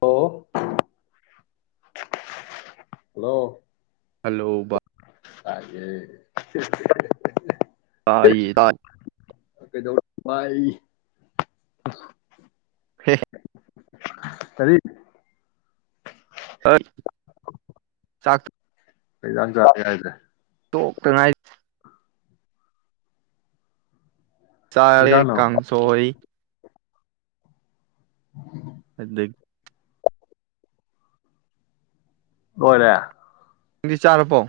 Hello hello hello ꯕꯥ ꯍꯥꯏꯦ ꯚꯥꯏ ꯇꯥꯏ ꯀꯩꯗꯧ [inaudible] ꯍ ꯀꯔꯤ ꯍ ꯆ ꯑꯩ ꯆ ꯍꯥꯏꯗꯦ ꯇꯣꯛꯇꯉꯥꯏ ꯆꯔꯦ ꯏꯟꯖꯥꯡꯅꯣ ꯀꯥꯡꯪꯁꯣꯣꯏ ꯑꯗꯨꯗ ꯍꯔ ꯗꯤ ꯆꯥꯔꯄꯣ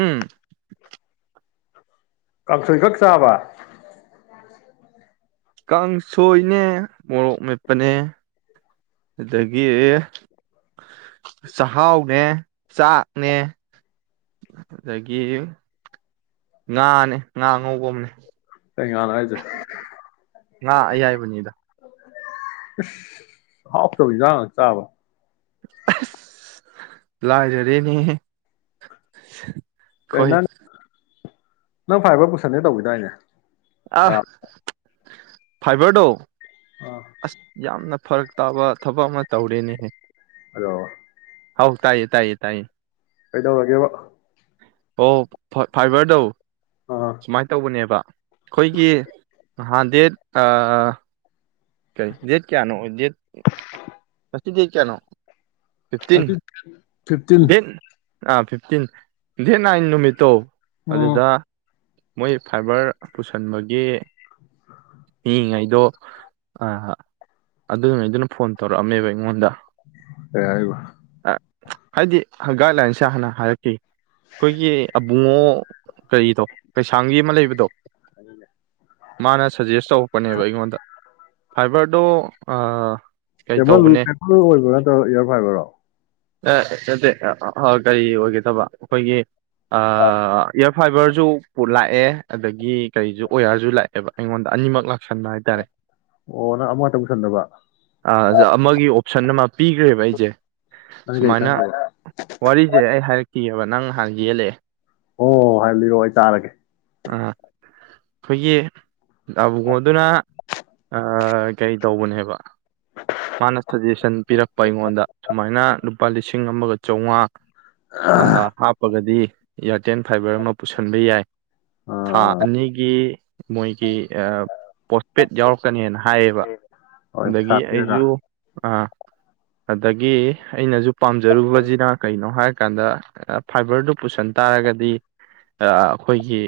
ꯎꯝ ꯀꯥꯡꯁꯣꯏ ꯈꯛ ꯆꯥꯕ ꯀꯥꯡꯁꯣꯏꯅꯦ ꯃꯣꯔꯣꯛ ꯃꯦꯠꯄꯅꯦ ꯑꯗꯨꯗꯒꯤ ꯆꯍꯥꯎꯅꯦ ꯆꯥꯛꯅꯦ ꯑꯗꯒꯤ ꯉꯥꯅꯦ ꯉꯥ ꯑꯉꯧꯕ ꯑꯃꯅꯦ ꯀꯩꯉꯥꯅꯣ ꯍꯥꯏꯁꯦ ꯉ ꯑꯌꯥꯏꯕꯅꯤꯗ ꯍꯐ ꯇꯃꯤ ꯆꯥꯕ ꯂꯥꯖꯔꯦꯅꯦ ꯀꯩ ꯍꯣꯏ ꯅꯪ ꯅꯪ ꯐꯔꯕ ꯄꯨꯁꯟꯅꯅꯤꯦ ꯇꯧꯋꯗꯥꯏꯅꯦ ꯑ ꯐꯥꯏꯕꯔꯗꯣ ꯑꯥ ꯑꯁ ꯌꯥꯝꯝ ꯅ ꯐꯔꯛ ꯇꯥꯕ ꯊꯕꯛ ꯑꯃ ꯇꯧꯔꯦꯅꯦꯍꯦ ꯑꯗꯣ ꯍꯥꯎ ꯇꯥꯏꯌꯦ ꯇꯥꯏꯌꯦ ꯇꯥꯏꯌꯦ ꯀꯩꯗ ꯋꯥꯒꯦꯕ ꯑꯣ ꯐ ꯐꯥꯏꯕꯔꯗꯧ ꯑꯥ ꯁꯨꯃꯥꯏꯅ ꯇꯧꯕꯅꯦꯕ ꯑꯩꯈꯣꯏꯒꯤ ꯍꯥꯟ ꯗꯦꯠ ꯑ ꯀ ꯗꯦꯠ ꯀꯌꯥꯅꯣ ꯗꯦꯠ ꯀꯁ ꯗꯦꯠ ꯀꯌꯥꯅꯣ ꯐꯤꯐꯇꯤꯟ ꯑꯗꯨ ꯐꯤꯞꯇꯤꯟ ꯗꯦꯠ ꯑꯥ ꯐꯤꯞꯇꯤꯟ ꯗꯦꯠ ꯅꯥꯏꯟ ꯅꯨꯃꯤꯠꯇꯣ ꯎꯝ ꯑꯗꯨꯗ ꯃꯣꯏ ꯐꯥꯏꯕꯔ ꯄꯨꯁꯟꯕꯒꯤ ꯃꯤꯏꯉꯩꯗꯣ ꯑꯗꯨꯉꯩꯗꯨꯅ ꯐꯣꯟ ꯇꯧꯔꯛꯑꯝꯃꯦꯕ ꯑꯩꯉꯣꯟꯗ ꯑꯦꯕ ꯍꯥꯏꯗꯤ ꯒꯥꯏꯗꯂꯥꯏꯟꯁꯦ ꯍꯥꯟꯅ ꯍꯥꯏꯔꯛꯈꯤ ꯑꯩꯈꯣꯏꯒꯤ ꯑꯕꯨꯡꯉꯣ ꯀꯔꯤꯗꯣ ꯀꯩꯁꯥꯝꯕꯤ ꯑꯃ ꯂꯩꯕꯗꯣ ꯃꯥꯅ ꯁꯖꯦꯁ ꯇꯧꯔꯛꯄꯅꯦꯕ ꯑꯩꯉꯣꯟꯗ ꯐꯥꯏꯕꯔꯗ ꯀꯦꯕꯜ ꯀꯦꯕꯜ ꯑꯣꯏꯕ꯭ꯔꯣ ꯅꯠꯇ꯭ꯔꯣ ꯏꯌꯥꯔ ꯐꯥꯏꯕꯔꯣ ꯑꯦ ꯅꯠꯇ ꯀꯔꯤ ꯑꯣꯏꯒꯦꯗꯕ ꯑꯩꯈꯣꯏꯒꯤ ꯑ ꯏꯔ ꯐꯥꯏꯕꯔ ꯁꯨ ꯄꯠ ꯂꯥꯛꯑꯦ ꯑꯗꯒꯤ ꯀꯔꯤꯁꯨ ꯑꯣꯌꯥꯔꯁꯨ ꯂꯥꯛꯑꯦꯕ ꯑꯩꯉꯣꯟꯗ ꯑꯅꯤꯃꯛ ꯂꯥꯛꯁꯟꯕ ꯍꯥꯏꯇꯥꯔꯦ ꯑꯣ ꯅꯪ ꯑꯃꯇ ꯄꯨꯁꯟꯅꯕ ꯑꯃꯒꯤ ꯑꯣꯞꯁꯟ ꯑꯃ ꯄꯤꯈ꯭ꯔꯦꯕ ꯑꯩꯁꯦ ꯅꯪ ꯀꯩ ꯁꯨꯃꯥꯏꯅ ꯈꯟꯈ꯭ꯔꯕ ꯋꯥꯔꯤꯁꯦ ꯑꯩ ꯍꯥꯏꯔꯛꯈꯤꯑꯕ ꯅꯪ ꯍꯥꯏ ꯂꯩꯦ ꯑꯣ ꯍꯥꯏꯕꯤꯔꯣ ꯑꯩ ꯆꯥꯔꯒꯦ ꯀꯦ ꯑꯕꯨꯡꯕꯉꯣꯗꯨꯅꯥ ꯑ ꯀꯩ ꯇꯧꯕꯅꯦꯕ ꯃꯥꯅ ꯁꯖꯦꯁꯟ ꯄꯤꯔꯛꯄ ꯑꯩꯉꯣꯟꯗ ꯁꯨꯃꯥꯏꯅ ꯂꯨꯄꯥ ꯂꯤꯁꯤꯡ ꯑꯃꯒ ꯆꯥꯝꯃꯉꯥ ꯑ ꯍꯥꯄꯒꯗꯤ ꯏꯌꯥꯔꯇꯦꯜ ꯐꯥꯏꯕꯔ ꯑꯃ ꯄꯨꯁꯟꯕ ꯌꯥꯏ ꯊꯥ ꯑꯥ ꯑꯅꯤꯒꯤ ꯃꯣꯏ ꯄꯣꯁꯄꯦꯗ ꯌꯥꯎꯔꯛꯀꯅꯦꯅ ꯍꯥꯏꯌꯦꯕ ꯍꯣꯏ ꯄꯩꯁꯥ ꯑꯗꯒꯤ ꯄꯤꯔꯒ ꯑꯩꯁꯨ ꯑꯗꯒꯤ ꯑꯩꯅꯁꯨ ꯄꯥꯝꯖꯔꯨꯕꯁꯤꯅ ꯀꯩꯅꯣ ꯍꯥꯏꯔꯀꯥꯟꯗ ꯐꯥꯏꯕꯔꯗꯨ ꯄꯨꯁꯟ ꯇꯥꯔꯒꯗꯤ ꯑꯩꯈꯣꯏꯒꯤ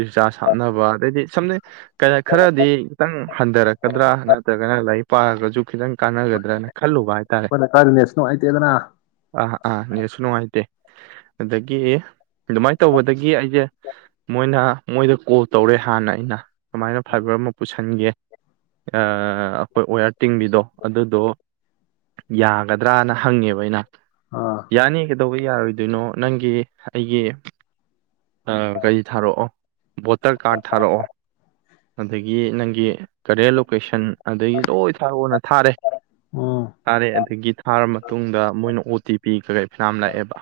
ꯔꯤꯆꯥꯔꯖ ꯍꯥꯞꯅꯕ ꯑꯗꯩꯗꯤ ꯁꯝꯅ ꯀꯩꯅ ꯈꯔꯗꯤ ꯈꯤꯇꯪ ꯍꯟꯊꯔꯛꯀꯗ꯭ꯔꯥ ꯅꯠꯇ꯭ꯔꯒꯅ ꯂꯥꯏꯔꯤꯛ ꯄꯥꯔꯒꯁꯨ ꯈꯤꯇꯪ ꯀꯥꯟꯅꯒꯗ꯭ꯔꯅ ꯈꯜꯂꯨꯕ ꯍꯥꯏ ꯑꯩꯈꯣꯏꯅ ꯀꯥꯏꯔꯤ ꯅꯦꯁ ꯅꯨꯡꯉꯥꯏꯇꯦꯗꯅ ꯅꯦꯁꯨ ꯅꯨꯡꯉꯥꯏꯇꯦ ꯑꯗꯨꯗꯒꯤ ꯑꯗꯨꯃꯥꯏꯅ ꯇꯧꯕꯗꯒꯤ ꯑꯩꯁꯦ ꯃꯣꯏꯅ ꯃꯣꯏꯗ ꯀꯣꯜ ꯇꯧꯔꯦ ꯍꯥꯟꯅ ꯑꯩꯅ ꯀꯃꯥꯏꯅ ꯐꯥꯏꯕꯔ ꯑꯃ ꯄꯨꯁꯤꯟꯒꯦ ꯑꯩꯈꯣꯏ ꯑꯣꯌꯥꯔ ꯇꯤꯡꯕꯤꯗꯣ ꯑꯗꯨꯗꯣ ꯌꯥꯒꯗ꯭ꯔꯥꯅ ꯍꯪꯉꯦꯕ ꯑꯩꯅ ꯑꯥ ꯌꯥꯅꯤ ꯀ ꯀ ꯇꯧꯕ ꯌꯥꯔꯣꯏꯗꯣꯏꯅꯣ ꯅꯪꯒꯤ ꯑꯩꯒꯤ ꯀꯔꯤ ꯊꯥꯔꯛꯑꯣ ꯚꯣꯇꯔ ꯀꯥꯔꯗ ꯊꯥꯔꯛꯑꯣ ꯑꯗꯒꯤ ꯅꯪꯒꯤ ꯀꯔꯦꯟ ꯂꯣꯀꯦꯁꯟ ꯑꯗꯒꯤ ꯂꯣꯏ ꯊꯥꯔꯛꯑꯣꯅ ꯊꯥꯔꯦ ꯎꯝ ꯑꯗꯒꯤ ꯊꯥꯔ ꯃꯇꯨꯡꯗ ꯃꯣꯏꯅ ꯑꯣ ꯇꯤ ꯄꯤ ꯀꯩꯀꯩ ꯐꯅꯥ ꯂꯥꯛꯑꯦꯕ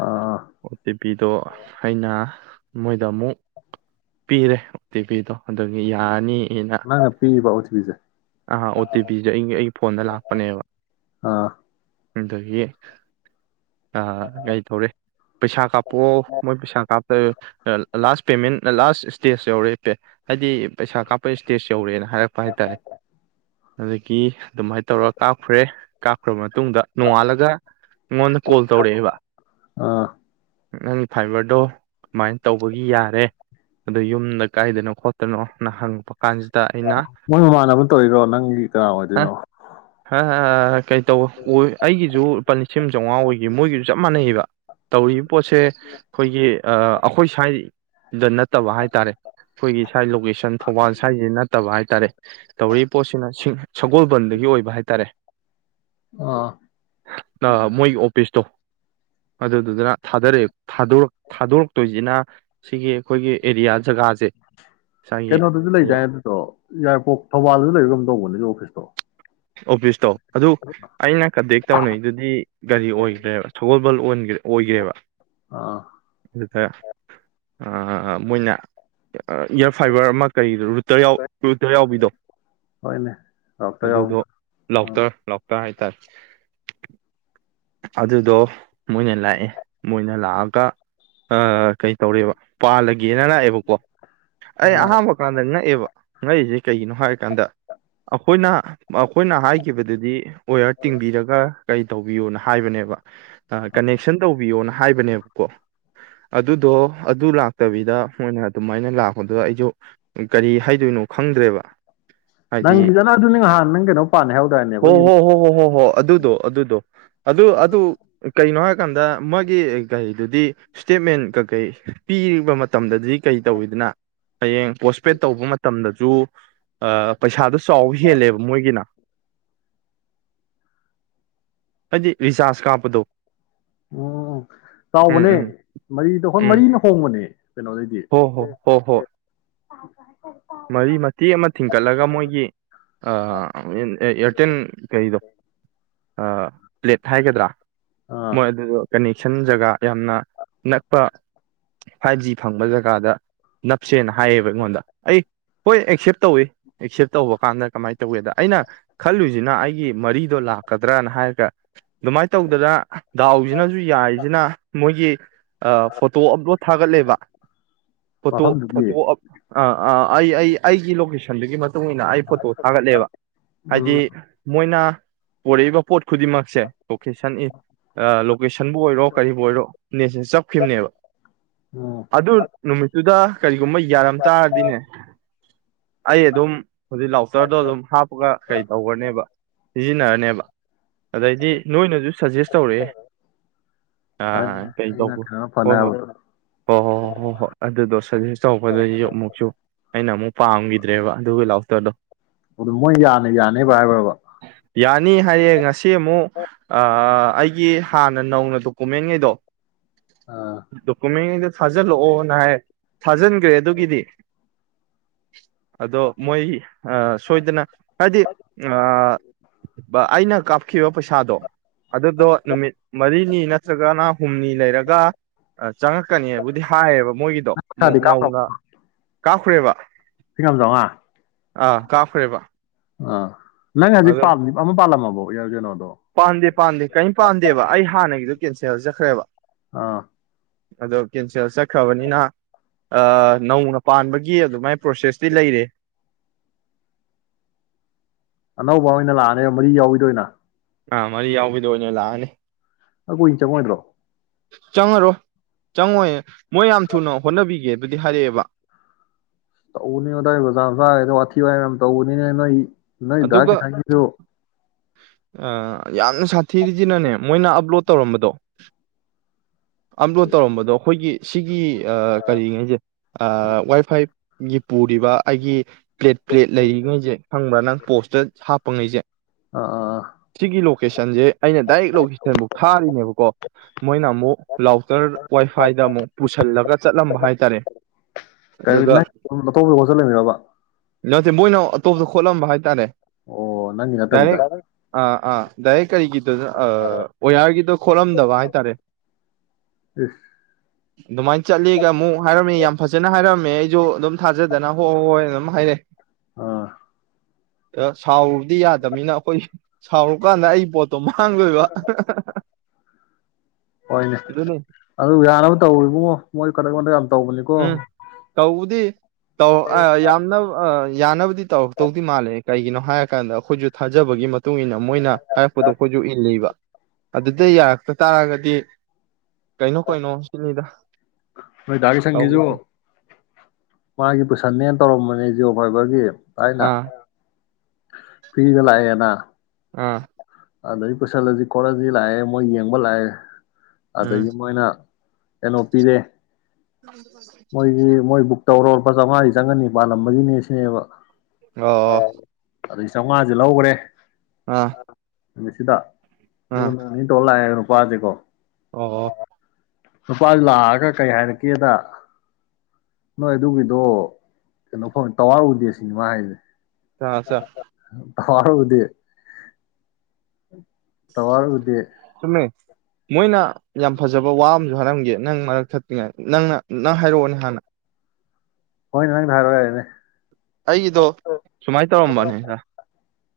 ꯑꯥ ꯑꯣꯠꯇ ꯄꯤꯗꯣ ꯑꯩꯅ ꯃꯣꯏꯗ ꯑꯃꯨꯛ ꯄꯤꯔꯦ ꯑꯣ ꯇꯤ ꯄꯤꯗꯣ ꯑꯗꯨꯗꯒꯤ ꯌꯥꯔꯅꯤ ꯅ ꯄꯤꯕꯥꯎ ꯊ ꯀꯖꯥ ꯑꯥ ꯑꯣ ꯇꯤ ꯄꯤꯁꯨꯦ ꯑꯩꯒꯤ ꯑꯩꯒꯤ ꯐꯣꯟꯗ ꯂꯥꯛꯄꯅꯦꯕ ꯑꯥ ꯑꯗꯒꯤ ꯀꯩ ꯇꯧꯔꯦ ꯄꯩꯁꯥ ꯀꯥꯞꯄꯑꯣ ꯃꯣꯏ ꯄꯩꯁꯥ ꯀꯥꯞꯇ ꯂꯥꯁ ꯄꯦꯃꯦꯟ ꯂꯥꯁ ꯏꯁꯇꯦꯖ ꯌꯧꯔꯦ ꯄꯦ ꯍꯥꯏꯗꯤ ꯄꯩꯁꯥ ꯀꯥꯞꯄ ꯏꯁꯇꯦꯖ ꯌꯧꯔꯦꯅ ꯍꯥꯏꯔ ꯄꯇꯥꯦ ꯑꯗꯒꯤ ꯑꯗꯨꯃꯥꯏꯅ ꯇꯧꯔꯒ ꯀꯥꯞꯈ꯭ꯔꯦ ꯀꯥꯞꯈ꯭ꯔꯕ ꯃꯇꯨꯡ ꯃꯇꯨꯡꯗ ꯅꯣꯡꯉꯥꯜꯂꯒ ꯑꯩꯉꯣꯟꯗ ꯀꯣꯜ ꯇꯧꯔꯛꯑꯦꯕ ꯑꯥ ꯅꯪꯒꯤ ꯐꯥꯏꯕꯔꯗꯣ ꯀꯃꯥꯏꯅ ꯇꯧꯕꯒꯤ ꯌꯥꯔꯦ ꯑꯗꯣ ꯌꯨꯝꯗ ꯀꯥꯏꯗꯅꯣ ꯈꯣꯠꯇꯅꯣ ꯅꯪ ꯍꯪꯉꯛꯕ ꯃꯣꯏ ꯃꯃꯥꯟꯅꯕ ꯇꯧꯔꯤꯈ꯭ꯔꯣ ꯅꯪꯒꯤ ꯀꯅꯥ ꯑꯣꯏꯗꯣꯏꯅꯣ ꯑ ꯀꯩ ꯇꯧ ꯑꯣꯏ ꯑꯩꯒꯤꯁꯨ ꯁꯤꯝ ꯆꯥꯝꯃꯉꯥ ꯑꯣꯏꯈꯤꯕ ꯃꯣꯏꯒꯤꯁꯨ ꯆꯞ ꯃꯥꯟꯅꯩꯑꯕ ꯇꯧꯔꯤ ꯄꯣꯠꯁꯦ ꯑꯩꯈꯣꯏꯒꯤ ꯑꯩꯈꯣꯏ ꯁꯥꯏ ꯑꯗꯨꯗ ꯅꯠꯇꯕ ꯍꯥꯏꯇꯥꯔꯦ ꯍꯣꯏꯒꯤ ꯁꯥꯏ ꯂꯣꯀꯦꯁꯟ ꯊꯧꯕꯥꯜ ꯁ꯭ꯋꯥꯏꯁꯤ ꯅꯠꯇꯕ ꯍꯥꯏꯇꯥꯔꯦ ꯇꯧꯔꯛꯔꯤꯕ ꯄꯣꯠꯁꯤꯅ ꯁꯒꯣꯜꯕꯟꯗꯒꯤ ꯑꯣꯏꯕ ꯍꯥꯏꯇꯥꯔꯦ ꯑꯥ ꯃꯣꯏꯒꯤ ꯑꯣꯐꯤꯁꯇꯣ ꯑꯗ ꯑꯗꯨꯗꯨꯅ ꯊꯥꯗꯔꯛꯑꯦ ꯊꯥꯗꯣꯔꯛꯦ ꯊꯥꯗꯣꯔꯛꯇꯣꯏꯁꯤꯅ ꯁꯤꯒꯤ ꯑꯩꯈꯣꯏꯒꯤ ꯑꯦꯔꯤꯌꯥ ꯖꯒꯥꯁꯤ ꯀꯩꯅꯣꯗꯁꯨ ꯂꯩꯗꯥꯏ ꯑꯗꯨꯗꯣ ꯏꯌꯥꯔꯄꯣꯔꯠ ꯊꯧꯕꯥꯜꯗꯁꯨ ꯂꯩꯕ ꯀꯝ ꯇꯧꯕꯅꯤꯁꯨ ꯑꯣꯐꯤꯁꯇꯣ ꯑꯣꯐꯤꯁꯇꯣ ꯑꯗꯨ ꯑꯩꯅ ꯀꯟꯇꯦꯛ ꯇꯧꯅꯩꯗꯨꯗꯤ ꯒꯥꯔꯤ ꯑꯣꯏꯈ꯭ꯔꯦꯕ ꯁꯒꯣꯜ ꯗꯜ ꯑꯣꯏꯈ꯭ꯔꯦꯕ ꯑꯥ ꯑꯗꯨꯗ ꯃꯣꯏꯅ ꯏꯌꯥꯔ ꯐꯥꯏꯕꯔ ꯑꯃ ꯀꯔꯤ ꯇꯇꯔ ꯀꯨꯇꯔ ꯌꯥꯎꯕꯤꯗꯣ ꯍꯣꯏꯅꯦ ꯔꯛꯇ ꯌꯥꯎꯗ ꯂꯣꯛꯇꯔ ꯂ ꯇ ꯍꯥꯏ ꯇꯔ ꯑꯗꯨꯗꯣ ꯃꯣꯏꯅ ꯂꯥꯛꯑꯦ ꯃꯣꯏꯅ ꯂꯥꯛꯑꯒ ꯀꯩꯇꯧꯔꯦꯕ ꯄꯥꯜꯂꯒꯦꯅ ꯂꯥꯛꯑꯦꯕꯀꯣ ꯑꯩ ꯑꯥ ꯑꯍꯥ ꯃꯈ ꯀꯥꯟꯗꯪꯅ ꯉꯛꯁꯦ ꯀꯩꯒꯤꯅꯣ ꯍꯥꯏꯔ ꯀꯥꯟꯗ ꯑꯩꯈꯣꯏꯅ ꯑꯩꯈꯣꯏꯅ ꯍꯥꯏꯈꯤꯕꯗꯨꯗꯤ ꯑꯣꯌꯥꯔ ꯇꯤꯡꯕꯤꯔꯒ ꯀꯩ ꯇꯧꯕꯤꯌꯣꯅ ꯍꯥꯏꯕꯅꯦꯕ ꯀꯅꯦꯛꯁꯟ ꯇꯧꯕꯤꯌꯣ ꯅ ꯍꯥꯏꯕꯅꯦꯕꯀꯣ ꯑꯗꯨꯗꯣ ꯑꯗꯨ ꯂꯥꯛꯇꯕꯤꯗ ꯃꯣꯏꯅ ꯑꯗꯨꯃꯥꯏꯅ ꯂꯥꯛꯄꯗꯨꯗ ꯑꯩꯁꯨ ꯀꯔꯤ ꯍꯥꯏꯗꯣꯏꯅꯣ ꯈꯪꯗ꯭ꯔꯦꯕ ꯍꯥꯏꯗꯤ ꯅꯪꯒꯤꯖꯅ ꯑꯗꯨ ꯅꯍꯥꯟ ꯅꯪ ꯀꯩꯅꯣ ꯄꯥꯍꯧꯗ꯭ꯔꯔꯅꯦ ꯑꯩꯈꯣꯏ ꯍ ꯑꯗꯨꯗꯣ ꯑꯗꯨꯗꯣ ꯑꯗꯨ ꯑꯗꯨ ꯀꯩꯅꯣ ꯍꯥꯏꯔꯀꯥꯟꯗ ꯃꯥꯒꯤ ꯫ ꯆꯥꯎ ꯍꯦꯜꯂꯦꯕ ꯃꯣꯏꯒꯤꯅ꯫ ꯑꯩ ꯔꯤꯁꯥꯁ ꯀꯥꯞꯄꯗꯣ꯫ ꯎꯝ ꯎꯝ ꯎꯝ ꯆꯥꯎꯕꯅꯦ ꯎꯝ ꯃꯔꯤꯗ ꯃꯔꯤꯅ ꯍꯣꯡꯕꯅꯦ꯫ ꯍꯤ ꯍꯣ ꯍꯣ ꯍꯣ꯫ ꯍ ꯐꯥꯏ [unintelligible] [inaudible] ꯃꯔꯤ ꯃꯇꯦꯛ ꯑꯃ ꯊꯤꯡꯀꯠꯂꯒ ꯃꯣꯏꯒꯤ ꯏꯌꯥꯔꯇꯦꯜ ꯀꯩꯗꯣ ꯑ ꯄ꯭ꯂꯦꯠ ꯍꯥꯏꯒꯗ꯭ꯔꯥ꯫ ꯑꯥ ꯃꯣꯏ ꯑꯗꯨ ꯀꯅꯦꯛ꯫ ꯖꯒꯥ ꯌꯥꯝꯅ ꯅꯛꯄ ꯐꯥꯏꯚ ꯖꯤ ꯐꯪꯕ ꯖꯒꯥꯗ꯫ ꯁꯦꯅ ꯍꯥꯏꯌꯦꯕ ꯑꯩꯉꯣꯟꯗ ꯑꯩ꯫ ꯍꯣꯏ ꯑꯦꯛꯁꯦꯞ ꯇꯧꯏꯤ ꯑꯦꯛꯁꯦꯞ ꯇꯧꯕ ꯀꯥꯟꯗ ꯀꯃꯥꯏꯅ ꯇꯧꯏꯤꯗ ꯑꯩꯅ ꯈꯜꯂꯨꯁꯤꯅ ꯑꯩꯒꯤ ꯃꯔꯤꯗꯣ ꯂꯥꯛꯀꯗ꯭ꯔꯅ ꯍꯥꯏꯔꯒ ꯑꯗꯨꯃꯥꯏꯅ ꯇꯧꯗꯅ ꯗꯥꯎꯁꯤꯅꯁꯨ ꯌꯥꯏꯁꯤꯅ ꯃꯣꯏꯒꯤ ꯐꯣꯇꯣ ꯑꯞꯂꯣꯗ ꯊꯥꯒꯠꯂꯦꯕ꯫ ꯐꯣꯇꯣ ꯃꯐꯝꯗꯨꯗꯤ ꯐꯣꯇꯣ ꯑꯞ ꯑꯞ ꯑꯥ ꯑꯥ ꯫ ꯑꯩ ꯑꯩ ꯑꯩꯒꯤ ꯂꯣꯀꯦꯁꯟꯗꯨꯒꯤ ꯃꯇꯨꯡ ꯏ ꯃꯇꯨꯡꯏꯟꯅ ꯑꯩ ꯐꯣꯇꯣ ꯊꯥꯒꯠꯂꯦꯕ ꯍꯥꯏꯗꯤ ꯎꯝ ꯃꯣꯏꯅ꯫ ꯄꯨꯔꯛ ꯏꯕ ꯄꯣꯠ꯫ ꯈꯨꯗꯤꯡꯃꯛꯁꯦ ꯂꯣꯀꯦꯁꯟ ꯂꯣꯀꯦꯁꯟꯕꯨ ꯑꯣꯏꯔꯣ ꯀꯔꯤꯕꯨ ꯑꯣꯏꯔꯣ ꯅꯦꯁꯦ ꯆꯞꯈꯤꯕꯅꯦꯕ ꯎꯝ ꯑꯗꯨ ꯅꯨꯃꯤꯠꯇꯨꯗ꯫ ꯒꯨꯝꯕ ꯌꯥꯔꯝ ꯇꯥꯔꯗꯤꯅꯦ꯫ ꯑꯩ ꯑꯗꯨꯝ ꯍꯧꯖꯤꯛ ꯂꯥꯎꯆꯔꯗꯣ ꯑꯗꯨꯝ ꯍꯥꯞꯄꯒ ꯀꯩ ꯇꯧꯈ꯭ꯔꯅꯦꯕ ꯁꯤꯖꯤꯟꯅꯔꯅꯦꯕ꯫ ꯑꯗꯩꯗꯤ ꯅꯣꯏꯅꯁꯨ ꯁꯖꯦꯁ ꯇꯧꯔꯛꯑꯦ ꯑ ꯍꯣꯏꯅꯦ ꯑꯩꯅ ꯀꯩꯗꯧꯕ ꯀꯩꯅꯣ ꯐꯅꯤ ꯍꯣꯏ ꯍꯣꯏ ꯍꯥꯏꯕꯗꯣ ꯍꯣꯏ ꯍꯣꯏ ꯍꯣꯏ ꯍꯣꯏ ꯍꯣꯏ ꯑꯗꯨꯗꯣ ꯁꯖꯦꯁ ꯇꯧꯔꯛꯗꯁꯨ ꯑꯃꯨꯛꯁꯨ꯫ ꯑꯃ ꯄꯥꯝꯈꯤꯗ꯭ꯔꯦꯕ ꯑꯗꯨꯒ꯫ ꯂꯥꯎꯗꯣ꯫ ꯑꯗꯨ ꯃꯣꯏ ꯌꯥꯅ ꯌꯥꯅꯦꯕ ꯍꯥꯏꯕ꯭ꯔꯕ ꯌꯥꯅꯤ ꯍꯥꯏꯌꯦ ꯉꯁꯤ ꯑꯃꯨꯛ ꯑꯥꯥ ꯫ ꯑꯩꯒꯤ ꯍꯥꯟꯅ ꯅꯧꯅ ꯗꯣꯀꯨꯃꯦꯟꯈꯩꯗꯣ꯫ ꯑꯥ ꯗꯣꯀꯨꯃꯦꯟ ꯒꯩꯗꯣ ꯊꯥꯖꯜ ꯑꯣꯅ ꯍꯏꯌꯦ꯫ ꯊꯥꯖꯤꯟꯈ꯭ꯔꯦ ꯑꯗꯨꯒꯤꯗꯤ꯫ ꯑꯗꯣ ꯃꯣꯏ ꯁꯣꯏꯗꯅ ꯍꯥꯏꯗꯤ ꯑꯩꯅ꯫ ꯀꯥꯞꯈꯤꯕ ꯄꯩꯁꯥꯗꯣ ꯑꯗꯨꯗꯣ ꯅꯨꯃꯤꯠ ꯃꯔꯤꯅꯤ ꯅꯠꯇ꯭ꯔꯒꯅ꯫ ꯍꯨꯝꯅꯤ ꯂꯩꯔꯒ ꯆꯪꯉꯛꯀꯅꯤꯕꯨꯗꯤ ꯍꯥꯏꯌꯦꯕ ꯃꯣꯏꯒꯤꯗꯣ ꯑꯃꯨꯛ ꯄꯩꯁꯥꯗꯤ ꯀꯥꯞ ꯅꯧꯅ꯫ ꯀꯥꯄꯈ꯭ꯔꯦꯕ꯫ ꯁꯤꯡꯒꯝ ꯆꯥꯝꯃꯉꯥ ꯑꯥ ꯀꯞꯈꯔ꯭ꯦꯕꯥ꯫ ꯑꯥ꯫ ꯅꯪ ꯍꯧꯖꯤꯛ ꯄ ꯑꯃ ꯄꯥꯜꯂꯝꯃꯕ [unintelligible] [inaudible] ꯌꯥꯣꯖꯅꯣ ꯄꯥꯟꯗꯦ ꯄꯥꯟꯗꯦ ꯀꯔꯤꯝ ꯄꯥꯟꯗꯦꯕ ꯑꯩ ꯍꯥꯟꯅꯒꯤꯗꯨꯣ ꯀꯦꯟꯁꯦꯜꯖꯈ꯭ꯔꯦꯕ ꯑꯥ ꯑꯗꯣ ꯀꯦꯟꯁꯦꯜ ꯆꯠꯈ꯭ꯔꯕꯅꯤꯅ ꯅꯧꯅ ꯄꯥꯟꯕꯒꯤ ꯑꯗꯨꯃꯥꯏꯅ ꯄ꯭ꯔꯣꯁꯦꯁꯇꯤ ꯂꯩꯔꯦ ꯑꯅꯧꯕ ꯑꯣꯏꯅ ꯂꯥꯛꯑꯅꯦꯕ ꯃꯔꯤ ꯌꯥꯎꯏꯗꯣꯏꯅ ꯑꯥ ꯃꯔꯤ ꯌꯥꯎꯕꯗꯣ ꯑꯣꯏꯅ ꯂꯥꯛꯑꯅꯤ ꯑ ꯀꯣꯏ ꯆ ꯃꯥꯅꯤꯔꯣ ꯆꯪꯉꯔꯣ ꯆꯪꯉꯣꯏ ꯃꯣꯏ ꯌꯥꯝ ꯊꯨꯅ ꯍꯣꯠꯅꯕꯤꯒꯦ ꯑꯗꯨꯗꯤ ꯍꯥꯏꯔꯛꯑꯦꯕ ꯇꯧꯕꯅꯦ ꯑꯗꯨꯗꯋꯥꯏ ꯕꯖꯥ ꯖꯥꯗꯣ ꯑꯊꯤ ꯋꯥꯏ ꯃꯌꯥꯝ ꯇꯧꯕꯅꯤꯅꯦ ꯅꯣꯏ ꯅꯗꯒ ꯑꯗꯨꯒ ꯊꯒꯤꯗꯨ ꯌꯥꯝꯅ ꯁꯥꯊꯤꯔꯤꯁꯤꯅꯅꯦ ꯃꯣꯏꯅ ꯑꯞꯂꯣꯗ ꯇꯧꯔꯝꯕꯗꯣ ꯑꯞꯂꯣꯗ ꯇꯧꯔꯝꯕꯗꯣ ꯑꯩꯈꯣꯏꯒꯤ ꯁꯤꯒꯤ ꯀꯔꯤꯉꯩꯁꯦ ꯋꯥꯏ ꯐꯥꯏ ꯒꯤ ꯄꯨꯔꯤꯕ ꯑꯩꯒꯤ ꯄ꯭ꯂꯦꯠ ꯄ꯭ꯂꯦꯠ ꯂꯩꯔꯤꯉꯩꯁꯦ ꯈꯪꯕ꯭ꯔꯥ ꯅꯪ ꯄꯣꯁꯇꯞ ꯄꯨꯡꯉꯩꯁꯦ ꯑꯥ ꯑꯥ ꯁꯤꯒꯤ ꯂꯣꯀꯦꯁꯟꯁꯦ ꯑꯩꯅ ꯗꯥꯏꯔꯦꯛ ꯂꯣꯀꯦꯁꯟꯐꯨꯛ ꯊꯥꯔꯤꯅꯦꯕꯀꯣ ꯃꯣꯏꯅ ꯑꯃꯨꯛ ꯂꯥꯎꯇꯔ ꯋꯥꯏꯐꯥꯏꯗ ꯑꯃꯨꯛ ꯄꯨꯁꯤꯜꯂꯒ ꯆꯠꯂꯝꯕ ꯍꯥꯏ ꯇꯔꯦ ꯀꯩ ꯑꯗꯨꯒ ꯅꯪ ꯑꯇꯣꯞꯄꯗ ꯍꯣꯁꯇꯦꯜ ꯂꯩꯃꯤꯟꯅꯔꯕ ꯅꯠꯇꯦ ꯃꯣꯏꯅ ꯑꯇꯣꯞꯇ ꯈꯣꯠꯂꯝꯕ ꯍꯥꯏꯇꯥꯔꯦ ꯑꯣ ꯅꯪꯒꯤ ꯗꯅꯤ ꯅꯠꯇꯕꯤꯗ ꯑꯥ ꯑꯥ ꯇꯏ ꯀꯔꯤꯒꯤꯗ ꯑꯣꯋꯌꯥꯔꯒꯤꯗꯣ ꯈꯣꯠꯂꯝꯗꯕ ꯍꯥꯏꯇꯥꯔꯦ ꯏꯁ ꯑꯗꯨꯃꯥꯏꯅ ꯆꯠꯂꯤꯒ ꯑꯃꯨꯛ ꯍꯥꯏꯔꯝꯃꯤ ꯌꯥꯝ ꯐꯖꯅ ꯍꯥꯏꯔꯝꯃꯤ ꯃꯦ ꯑꯩꯁꯨ ꯑꯗꯨꯝ ꯊꯥꯖꯗꯅ ꯍꯣꯏ ꯍꯣꯏꯅ ꯑꯗꯨꯝ ꯍꯥꯏꯔꯛꯑꯦ ꯑꯥ ꯑ ꯁꯥꯎꯕꯗꯤ ꯇꯅꯤꯅ ꯑꯩꯈꯣꯏ ꯁꯥꯎꯔꯨꯀꯥꯟꯗ ꯑꯩ ꯄꯣꯠꯇꯣ ꯃꯥꯡꯂꯣꯏꯕ ꯍꯣꯏꯅꯦ ꯑꯗꯨ ꯌꯥꯅꯕ ꯇꯧ ꯏꯕꯨꯡꯣ ꯃꯣꯏ ꯀꯗꯛꯊ ꯎꯝ ꯇꯧꯕꯗꯤ ꯇꯧ ꯑ ꯌꯥꯝꯅ ꯌꯥꯅꯅꯕꯗꯤ ꯇꯧ ꯇꯧꯔꯛ ꯇꯧꯗꯤ ꯃꯥꯂꯦ ꯀꯩꯒꯤꯅꯣ ꯍꯥꯏꯔ ꯀꯥꯟꯗ ꯑꯩꯈꯣꯏꯁꯨ ꯊꯥꯖꯕꯒꯤ ꯃꯇꯨꯡ ꯏꯟꯅ ꯃꯣꯏꯅ ꯍꯥꯏꯔꯛꯄꯗꯣ ꯑꯩꯈꯣꯏꯁꯨ ꯏꯜꯂꯤꯕ ꯑꯗꯨꯗ ꯌꯥꯔꯛꯇ ꯇꯥꯔꯒꯗꯤ ꯀꯩꯅꯣ ꯀꯩꯅꯣ ꯆꯤꯅꯤꯗ ꯅꯣꯏꯗꯥꯒꯤꯁꯪꯒꯤꯁꯨ ꯃꯥꯒꯤ ꯄꯨꯁꯟꯅꯅ ꯇꯧꯔꯝꯕꯅꯦ ꯖꯤꯑꯣ ꯐꯥꯏꯕꯒꯤ ꯇꯥꯏꯅ ꯑꯥ ꯐꯤꯒ ꯂꯑꯅ ꯑꯥ ꯑꯗꯗꯒꯤ ꯀꯣꯏꯁꯜꯂꯁꯤ ꯈꯣꯠꯂꯁꯤ ꯂꯥꯛꯑꯦ ꯃꯣꯏ ꯌꯦꯡꯕ ꯂꯥꯛꯑꯦ ꯎꯝ ꯑꯗꯒꯤ ꯃꯣꯏꯅ ꯑꯦꯂꯣ ꯄꯤꯗ ꯅ [inaudible] ꯇꯧꯔꯣꯄꯥ ꯆꯥꯝꯃꯉꯥꯗꯤ ꯆꯪꯒꯅꯤ ꯄꯥꯜꯂꯝꯕꯒꯤꯅꯦ ꯁꯤꯅꯦꯕ ꯑ ꯑꯗꯨꯗꯒꯤ ꯆꯥꯝꯃꯉꯥꯁꯦ ꯂꯧꯈ꯭ꯔꯦ ꯑꯥ ꯁꯤꯗ ꯑꯥ ꯇꯣꯜꯂ ꯍꯥꯏ ꯄꯄꯥꯖꯀꯣ ꯑꯣ ꯅꯨꯨꯄꯥꯗꯨ ꯂꯥꯛꯑꯒ ꯀꯩ ꯍꯥꯏꯔꯛꯀꯦꯗ ꯅꯣꯏ ꯑꯗꯨꯒꯤꯗꯣ ꯀꯩꯅꯣ ꯐꯪꯉꯦ ꯇꯋꯥꯔꯎꯗꯦ ꯁꯤꯅꯤꯃ ꯍꯥꯏꯁꯦ ꯁꯥꯁ ꯍ ꯍꯧꯗꯤ ꯎꯝ ꯇꯧꯋꯥꯔꯒꯗꯤ ꯆꯨꯝꯃꯦ ꯃꯣꯏꯅ ꯌꯥꯝ ꯐꯖꯕ ꯋꯥ ꯑꯃꯁꯨ ꯍꯥꯏꯔꯝꯒꯦ ꯅꯪ ꯃꯔꯛ ꯊꯛꯇ꯭ꯔꯤꯉꯩ ꯅꯪꯅ ꯅꯪ ꯍꯥꯏꯔꯛꯑꯣꯅꯦ ꯍꯥꯟꯅ ꯍꯣꯏ ꯅꯪ ꯙꯔ ꯋꯥꯅꯦ ꯑꯩꯒꯤꯗꯣ ꯁꯨꯃꯥꯏꯅ ꯇꯧꯔꯝꯕꯅꯤꯅ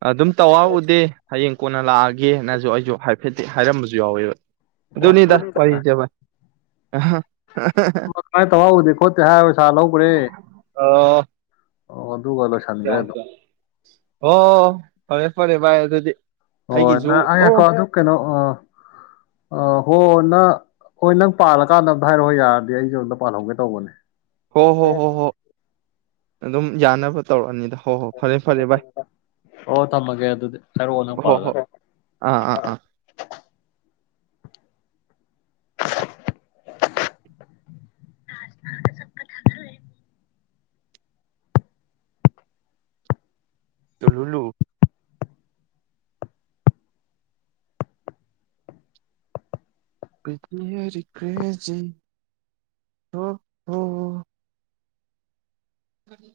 ꯑꯗꯨꯝ ꯇꯧꯔꯎꯗꯦ ꯍꯌꯦꯡ ꯀꯣꯟꯅ ꯂꯥꯛꯑꯒꯦꯅꯁꯨ ꯑꯩꯁꯨ ꯍꯥꯏꯐꯦꯠꯇ ꯍꯥꯏꯔꯝꯕꯁꯨ ꯌꯥꯎꯋꯦꯕ ꯅꯤꯗ ꯋꯥꯔꯤꯖꯕ ꯀꯃꯥꯏꯅ ꯇꯧꯍꯎꯗꯦ ꯈꯣꯠꯇꯦ ꯍꯥꯏꯔ ꯁꯥꯥ ꯂꯧꯈ꯭ꯔꯦ ꯑꯣ ꯑꯣ ꯑꯗꯨꯒ ꯂꯣꯏꯁꯤꯟꯈ꯭ꯔꯦ ꯑꯗꯨꯝ ꯑꯣ ꯐꯔꯦ ꯐꯔꯦ ꯚ ꯑꯗꯨꯗꯤ ꯍ ꯑꯩꯒꯤꯁꯨ ꯅ ꯑꯣ ꯑꯀꯣ ꯑꯗꯨ ꯀꯩꯅꯣ ꯑ ꯑ ꯍꯣ ꯅꯪ ꯍꯣꯏ ꯅꯪ ꯄꯥꯜꯂꯀꯥꯟꯗ ꯑꯝꯇ ꯍꯥꯏꯔꯛꯑꯣꯣꯏ ꯌꯥꯔꯗꯤ ꯑꯩꯁꯨꯦ ꯑꯝꯇ ꯄꯥꯜꯍꯧꯒꯦ ꯇꯧꯕꯅꯦ ꯍꯣ ꯍꯣ ꯍꯣ ꯍꯣ ꯑꯗꯨꯝ ꯌꯥꯅꯕ ꯇꯧꯔꯛꯑꯅꯤꯗ ꯍꯣꯏ ꯍꯣꯏ ꯐꯔꯦ ꯐꯔꯦ ꯚꯏ ꯑꯣ ꯊꯝꯃꯒꯦ ꯑꯗꯨꯗꯤ ꯍꯥꯏꯔꯛꯑꯣ ꯅꯪ ꯍꯣ ꯍꯣꯏ ꯄꯥꯜꯂꯀꯥꯟꯗ ꯑꯥ ꯑꯥ ꯑꯥ ꯇ ꯂꯨꯂꯨ ꯀꯗꯤ ꯍꯔ ꯀꯖꯤ ꯍ ꯎꯝ